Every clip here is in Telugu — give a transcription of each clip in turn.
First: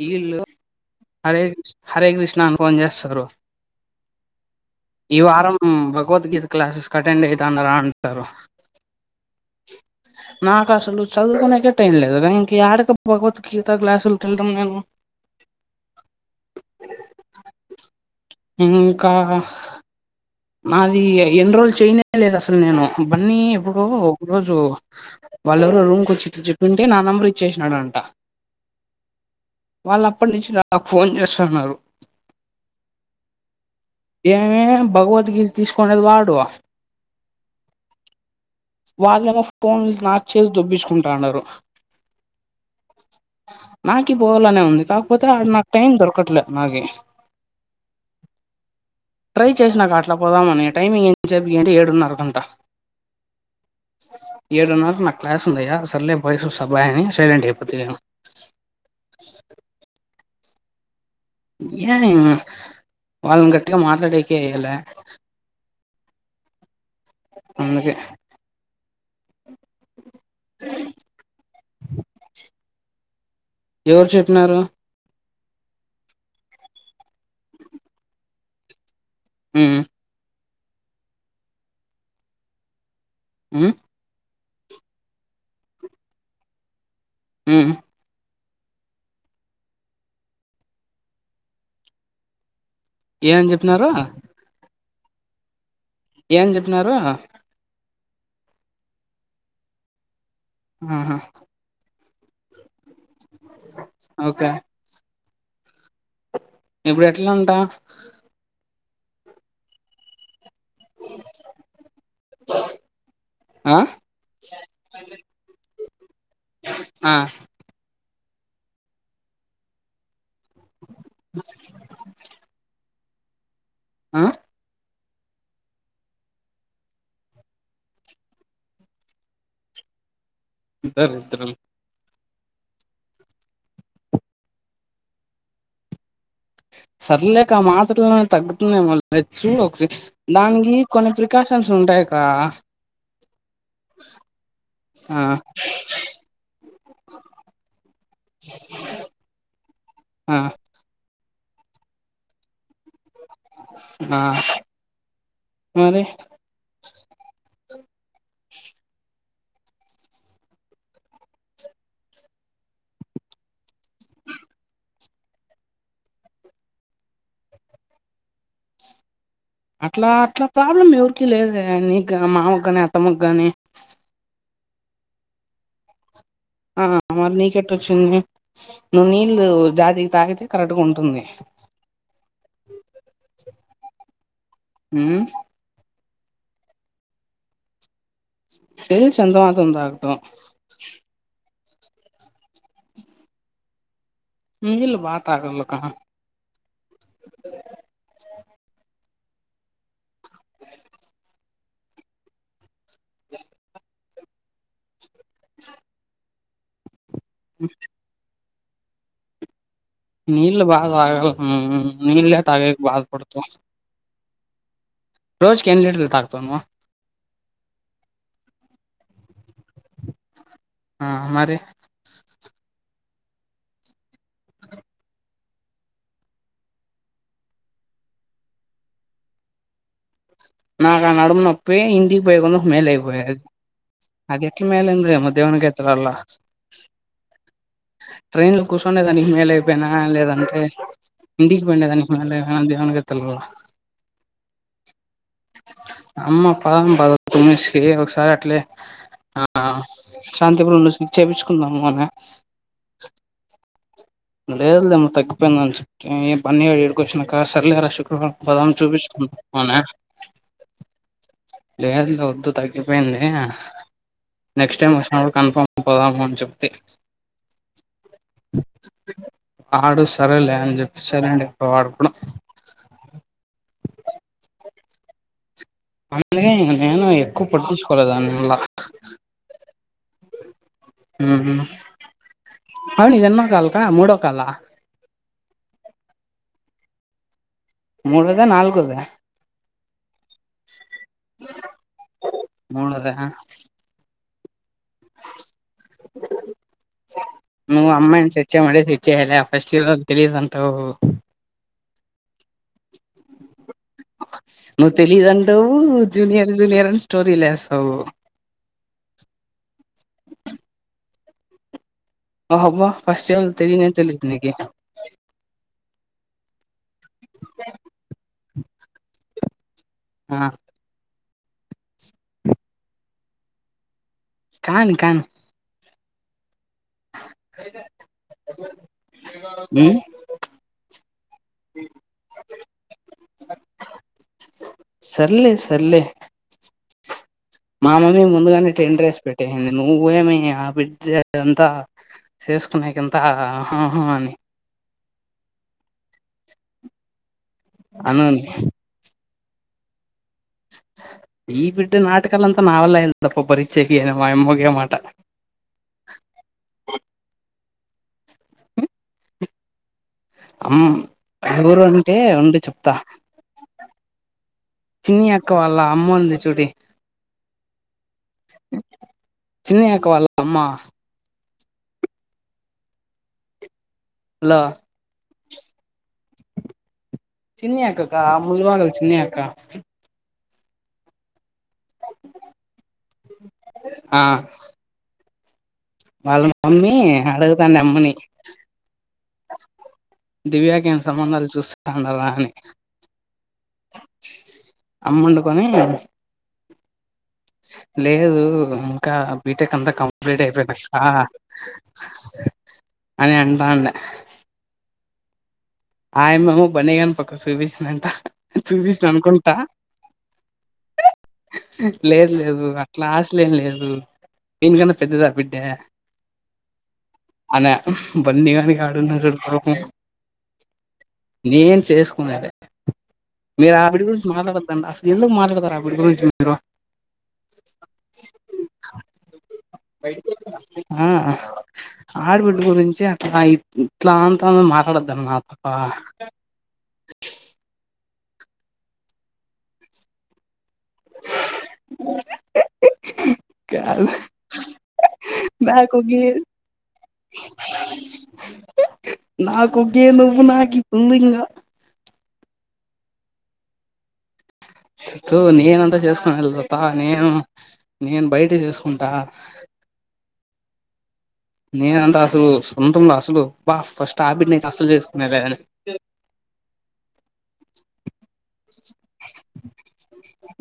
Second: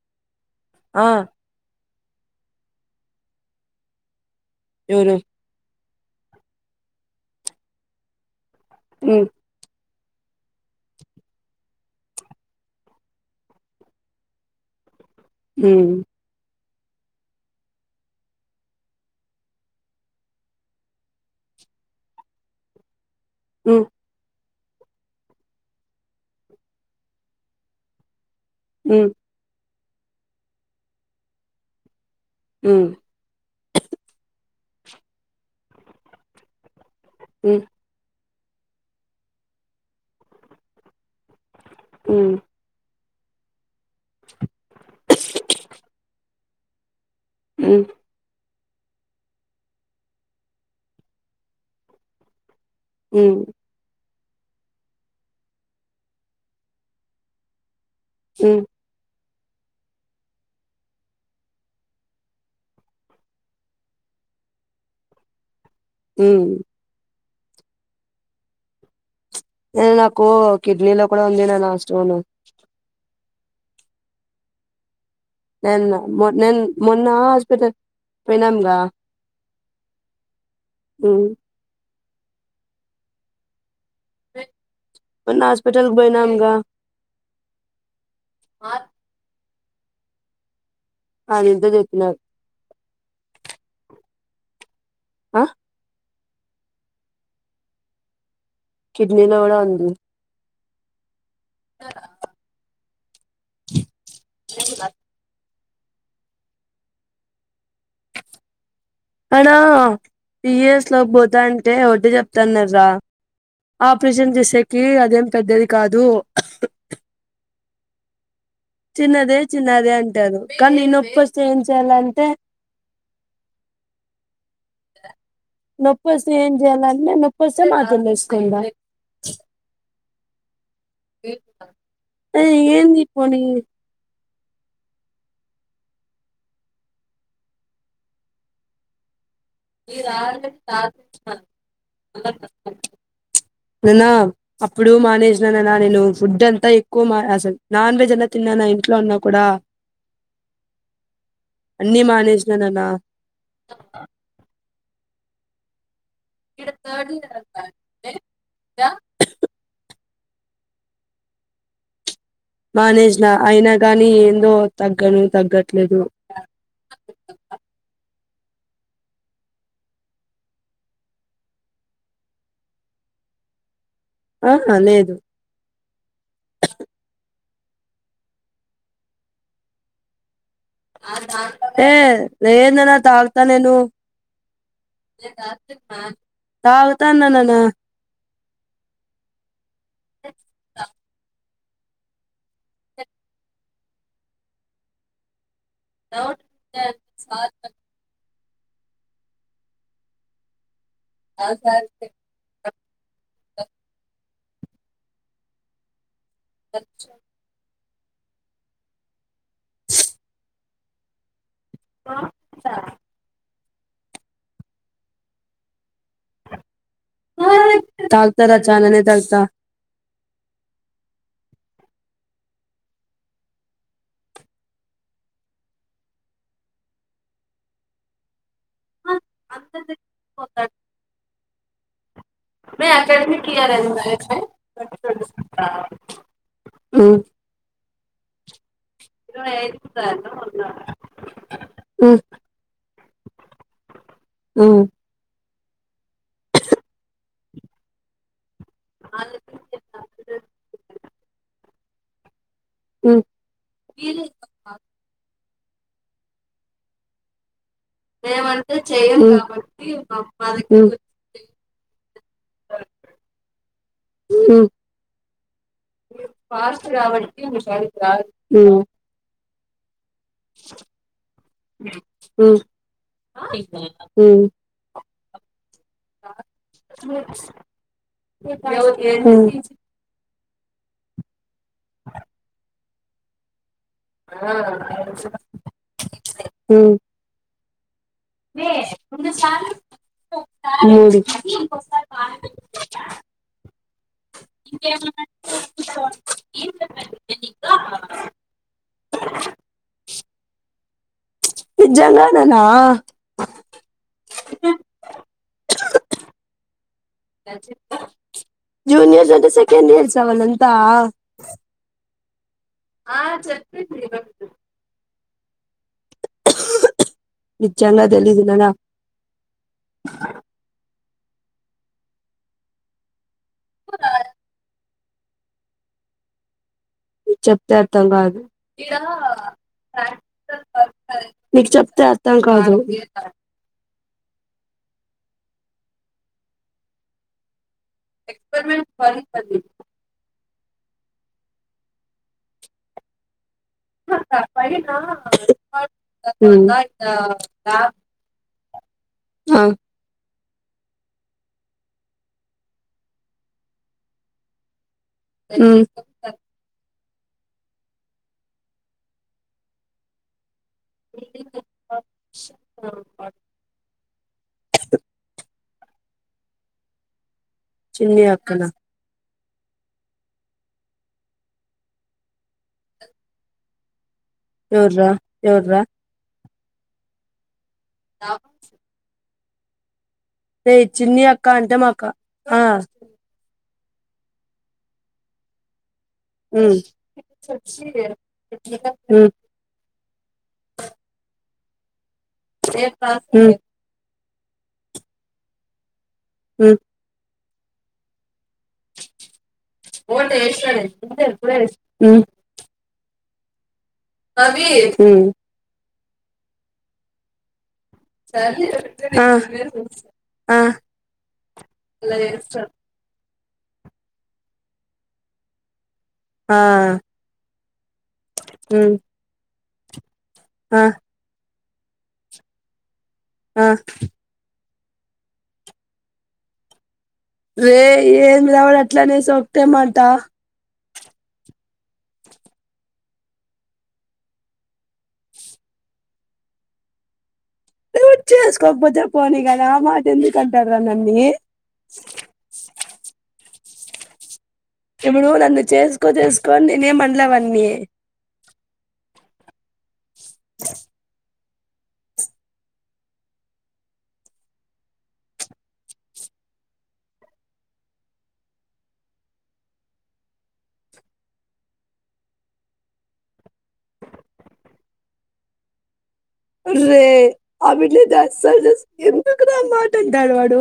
వీళ్ళు ఆ హరే హరే కృష్ణ అని ఫోన్ చేస్తారు ఎవరు ఈ వారం భగవద్గీత క్లాసెస్ కి అటెండ్ అయితాన్నారా అంటారు మ్మ్ నాకసలు చదువుకునేకే టైం లేదకా ఇంక యాడక్క భగవద్గీత క్లాసులు తింటం మేము మ్మ్ మ్మ్ కః మాది ఎన్రోల్ చేయనే లేదు అసలు నేను బన్నీ ఎప్పుడు ఉమ్, ఒక రోజు వాళ్ళెవరో రూమ్కి వచ్చి ఇట్ల చెప్పింటే నా నెంబర్ ఇచ్చేసినాడంట మ్మ్ వాళ్ళప్పటి నుంచి నాకు ఫోన్ చేస్తన్నారు మ్మ్ ఏమే భగవద్గీత తీసుకొండేది వాడు హమ్మ్ వాళ్ళేమో ఫోన్లు నాకు చేసి దొబ్బిచ్చుకుంటాన్నారు ఉ నాకి పోవాలనే ఉంది కాకపోతే ఆడ నాకు టైం దొరకట్లేదు నాకి ఉ ట్రై చేసినక అట్లా పోదామని టైమింగ్ ఏ చెప్ప ఏంటే ఏడున్నర గంట ఉ ఏడున్నరకు నాకు క్లాస్ ఉందియ సర్లే బాయస్ సబాయని సైలెంట్ అయిపోత నేను హ [inaudible] ఏ వాళ్ళన్ గట్గా మాట్లాడకలా అ అందుకే న నాకు కిడ్నీ లో కూడా ఉంది నా లాస్ట్ మను ఎవరు చెప్పినారు నేన్న మొ నేన్ మొన్న హాస్పిటల్ పోయినాంగా హ ఉ హు మొన్న హాస్పిటల్ పోయినము గా హ ఆ అదింత చెతున్నారు ఏమని చెప్పినారు ఆ ఏమని చెప్పినారు కిడ్నీలో కూడా ఉంది ఆహా [inaudible] ఓకే ఇప్పుడు ఎట్లా అంట అణ పియర్స్ లోకి పోతా అంటే వడ్లు చెక్కుతా అన్నారా ఆ ఆపరేషన్ చేసేకి అదేం పెద్దది కాదు ఆ చిన్నదే చిన్నదే అంటారు కానీ నే నొప్ప వస్తే ఏం చేయాలంటే హ నొప్ప వస్తే ఏం చేయాలంటే నొప్పస్తే మాత్రలు వేసుకుందాం ధరిదుర్లు హ ఏంది పని సర్లే అక్క ఆ మాత్రలకి తగ్గుతుందేమో చూడక దానికి కొన్ని ప్రికాషన్స్ ఉంటాయి అక్క నాన్న అప్పుడు మానేసినాన్న నేను ఫుడ్ అంతా ఎక్కువ మా అసలు నాన్ వెజ్ అస తిన్నాను ఇంట్లోఉన్నా కూడా ఆ అన్ని మానేసిన నాన్న ఆ మరి దా మానేసిన అయినా గానీ ఏందో తగ్గనే తగ్గట్లేదు [inaudible] అట్లా అట్లా ప్రాబ్లమ్ ఎవరికి లేదు నీకు మామ కాని అతమ్మకు గాని అహా లేదు ఆ మరి నీ ఎట్లొచ్చింది నీళ్లు జాకి ప్యాకెట్ ఏ లేదు రా తాగుతా నేను ఉమ్ తాగుతన్న నాన్న తెలుసు ఎంతమాత్రం దాకో ఆ నీల్ బాగ తగల [unintelligible] అ శాంతి అచ్చు వ నీళ్ బాగా తాగాలా అమ్మ నీళ్లే తగేకి బాధపడతావు రోజుకి ఎన్ని లీటర్లు తాగుతావు నువ్వు తాగుతారా చాననే తాగుతా ఆ మరి అత్తదే నాకు ఆ నడుము నొప్పి ఇంటికి పోయ కొందు మేల్ లేకపోయే అది ఎట్లా మేలందిమె దేవునికే తెల్వాల ఉమ్ ట్రైన్లో కూర్చోండేదానికి మేలయిపోయినా లేదంటే ఇంటికి పోయి ఉండే దానికి ఉమ్ మళ దేవునికే తెల్వదా ఉమ్ అమ్మ పోదాం పద పుణ్య శ్రీ ఒకసారి అట్లే ఆ శాంతి పూజ చేపియించుకుందాము అనే ఉమ్ ఏం పని లేదా ఇక్కడికి వచ్చినవ్ సర్ లేరా శుక్రవారం పోదాం మేమంటే చెయ్యం చూపిచ్చుకుందాం అనే కాబట్టి మా దగ్గరికి లేదులే వద్దు తగ్గిపోయింది ఉమ్ నెక్స్ట్ టైమ్ వచ్చినప్పుడు కన్ఫర్మ్ అ పోదాము అని చెప్తి ఉమ్ వాడు సరేలే అని చెప్పి సైలెంట్ అయిపోయా వాడుకూడా ఉమ్ ఉమ్ అందుకే నేను ఎక్కువ పట్టించుకోలేదు వాన్ని మల్లా మూడు ఉ మ్మ్ అవును ఇది ఎన్నో కాల్ మూడో కాలా అ హ్మ్మ్ మూడోద నాలుగోధ మూడు మూడోదా నువ్ అమ్మాయిని సెట్ చేయమంటే సెట్ చేయలే ఫస్ట్ ఇయర్ వాళ్ళు తెలిదు అంటావు నిజంగానేనా నువ్ తెలీదంటావు జూనియర్ జూనియర్ అని స్టోరీలేస్థవు జూనియర్స్ అంటే సెకెండ్ ఇయర్స్ ఆ వాలంతా అబ్బ ఫస్ట్ ఇయర్ ఓల్ తెలియనే తెలియదు నీకి నిజంగా తెలియదు నయినా ఆ కానీ కానీ చెప్తే అర్థం కాదు ఉమ్ నీకు చెప్తే అర్థం కాదు సర్లే సర్లే మా మమ్మీ ముందుగానే టెన్ డ్రేస్ పెట్టేసింది నువ్వు ఏమి య బిడ్జె అంతా చేసుకునేకంత హ్మ్ అనన్ ఆ ఈ బిడ్డ నాటకాలంతా నా వాళ్ళ [unintelligible] అప్ప భరించేకి మాయమ్మ ఒకే మాట హ్మ్ అమ్ ఎవరు అంటే ఉండు చెప్తా చిన్ని అక్క వాళ్ళ అమ్మ ఉంది చూడి చిన్ని అక్క నా చిన్ని అక్క వాళ్ళ అమ్మా లో ఎవర్రా ఎవర్రా చిన్ని అక్క కా అమూల్ వాళ్ళ చిన్ని అక్క రే చిన్ని అక్క అంటే మాక్ ఆ ఆ వాళ్ళ హ్మ్ మమ్మీ అడుగుతాంది అమ్మని హ్మ్ బాన్నారా హ్మ్ అమ్మ ఉండుకొని హ్మ్ లేదు ఇంకా బీటెక్ అంతా కంప్లీట్ అయిపోయినాక అని అంటండే హ్మ్ ఆయమ్మ ఏమో బన్ని గాని పక్క సూపి స్ అని అంట చూపించ్ ఆ అనుకుంటా ఆ లేదు లేదు అట్లా ఆశలేం లేదు వినికన్నా పెద్దది ఆ బిడ్డ ఆ అనే బన్ని గాని కాడ ఉమ్ ఉన్నారు తవనే ఆ నేనే చేసుకునే అదే ఆ మీరు ఆవిడ గురించి మాట్లాడద్దు తండ్ అసలు ఎందుకు మాట్లాడుతారు ఆవిడ గురించి మీరు రే ఏందిరా ఆవిడ అట్లనే సోక్తే మంట ఆ ఆడబిడ్డ గురించి అట్లా ఇట్లా అంతా మాట్లాడొద్దన్న మాట ఆ చేసుకోకపోతే పోనీ కదా ఆ మాట ఎందుకు అంటావ్ టారా నన్ని కాలే ఇప్పుడు నన్ను చేసుకో చేసుకో నేనేం అన్లే వాణ్ణి నాకు ఒకే నువ్వు నాకి ఉంది ఇంగా తో నేను వంట చేసుకొని వేల్లప్ప నేను నేను బయట చేసుకుంటా నేనంతా అసలు సొంతంలో అసలు బా ఫస్ట్ ఆ బిడ్డనైతే అస్సలు చేసుకునేదే అని అరే ఆ బిడ్డనైతే అస్సలు చేసుకో ఎందుకు దాని మాట వింటాడు వాడు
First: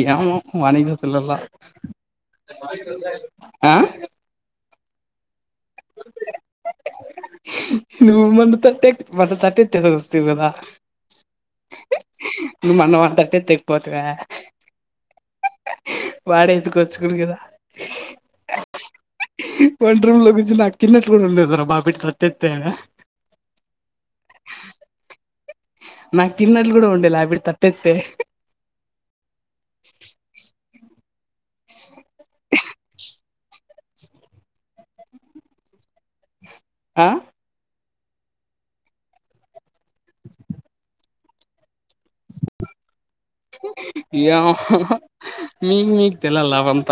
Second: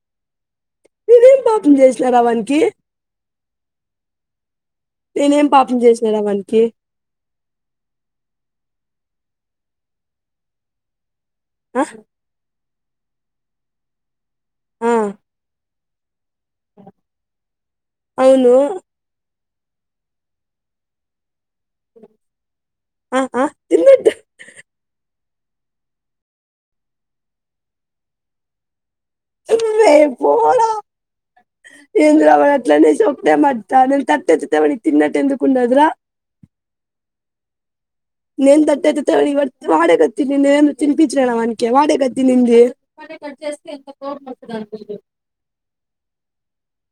ఏమో వానికే పిల్లల నేనేం పాపం చేసినారా వానికి హా నేనేం పాపం చేసినారా వానికి నువ్ మొన్న తటేక్ వాటి తట్టేఎతేసి వస్తివి కదా ఆ నువ్ మన్న వాని తట్టెతేకి పోతివా ఆ వాడే ఎత్తుకొచ్చుకును కదా అవును వంట రూమ్ లో కూర్చొని నాకు తిన్నట్లు కూడా ఉండ్లేదురా బాబు ఇట్టతే ఆ ఆ తిన్నట్టు నాకు తిన్నట్లు కూడా ఉండేలా అవిడ తట్టేతే ఒరేయ్ పోడా ఏందిరా వాడు అట్లనేశా డే మడ్తానిల్ తట్టేతితే వానికి తిన్నట్టు ఎందుకు ఉండదు రా ఆ నేను తట్టేతితే వానికి వాడే కదా తినింది నేనేమన్నా తినిపించిన నా వానికి వాడే గే తినింది ఏమో మీకు మీకు తెల్ల లావంత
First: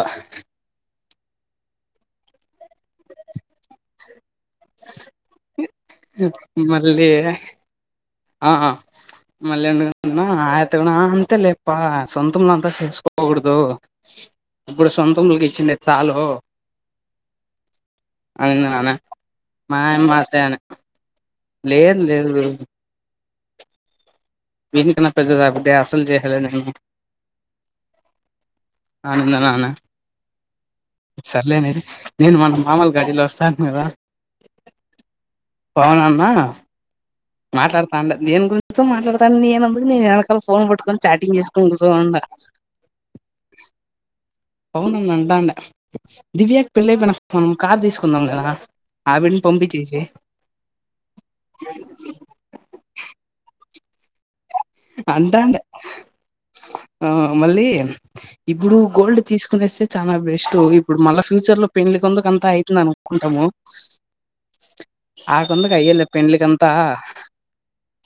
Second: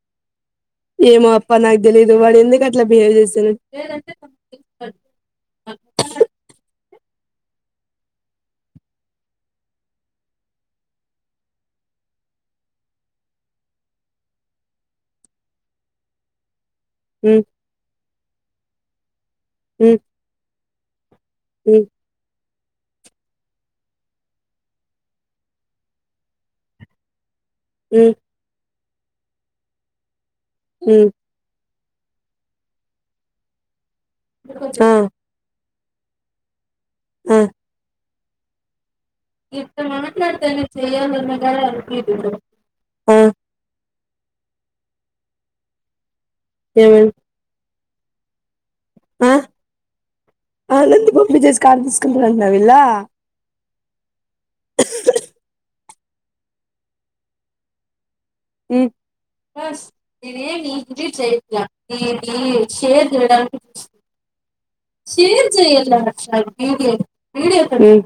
ఏమో అప్ప నాకు తెలిదు వాడు ఎందుకు అట్లా బిహేవ్ చేస్తునాడో మళ్ళీ ఆ మళ్ళీ ఎందుకంటున్నా ఆ యాత్త గునా అంతే లేప్ప సొంతం దాంతో చేసుకోకూడదు ఇప్పుడు సొంతమోల్లకి ఇచ్చిండేది సాలు ఉమ్ అనింది నానే ఉమ్ మాయమ్మ అదే అన్య ఉమ్ లేదు లేదు గురు దినికన్నా పెద్దది ఆబ్బె అసలు చేసేదిలే నేను ఉమ్ అనింది నానా ఉమ్ సర్లేనే నేను మన మామోల గడిలో వస్తాను కదా ఉమ్ పవన్ అన్న మాట్లాడతాండే దేనిగురించో మాట్లాడతా తను నేనంతకు నేను ఎనకాల ఫోన్ పట్టుకుని చాటింగ్ చేసుకొని కుసోనుందా ఆ పవన్ అన్న అంటాండే దివ్యకి పెళ్లి ఏమైంది అయిపోయినాక మనం కార్ తీసుకుందాం లేరా ఆవిడని పంపిచేసి ఆనందు పంపిచేసి కార్ తీసుకుంటామన్నరా విళ్ళ అంటాండే ఆ మళ్లీ ఇప్పుడు ఉమ్ గోల్డ్ తీసుకునేస్తే చానా బెస్ట్ ఇప్పుడు మళ్ళా ఫ్యూచర్ లో పెళ్లి కందుకు అంత అయితుందనుకో ఉంటాము షేర్ చేయండి అంట త పెండ్లికంతా [unintelligible] విడియో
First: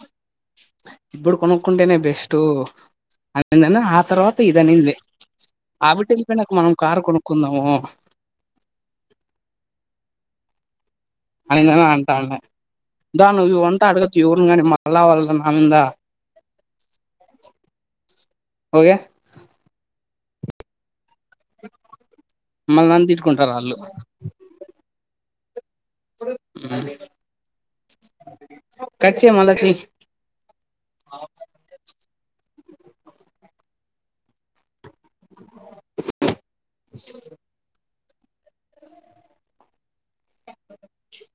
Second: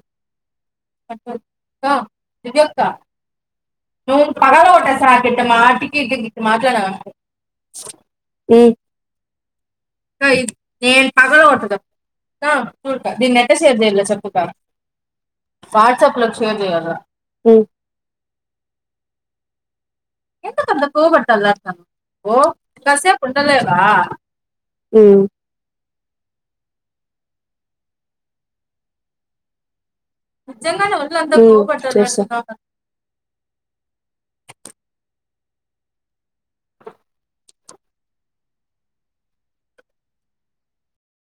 ఇప్పుడు కొనుక్కుంటేనే బెస్ట్ ఆ ఏందన్న ఆ తర్వాత ఇదనేంది ఆవిటి వెళ్లిపోయి నాక మనం కార్ కొనుక్కుందాము ఏ పగల కొట్టుద్దాం అనిందని అంటాన్న దా దీని నువ్వు ఎట్లా షేర్ ఇవంతా చేయాలో అడగద్దు చెప్పు ఎవరిని గాని మళ్ళా వాళ్ళ నా మింద వాట్సాప్ వీళ్ళకు షేర్ చేయలా హోగయా ఏంత కొంద స్ూబట్టల అతం ఓ మళ్ళీ నన్ను కాసేపు తిట్టుకుంటారు వాళ్ళు ఉండలేవా ఉమ్ కట్ చేయి మాళ్ళ చేయి ఉమ్ చేస్తా అ స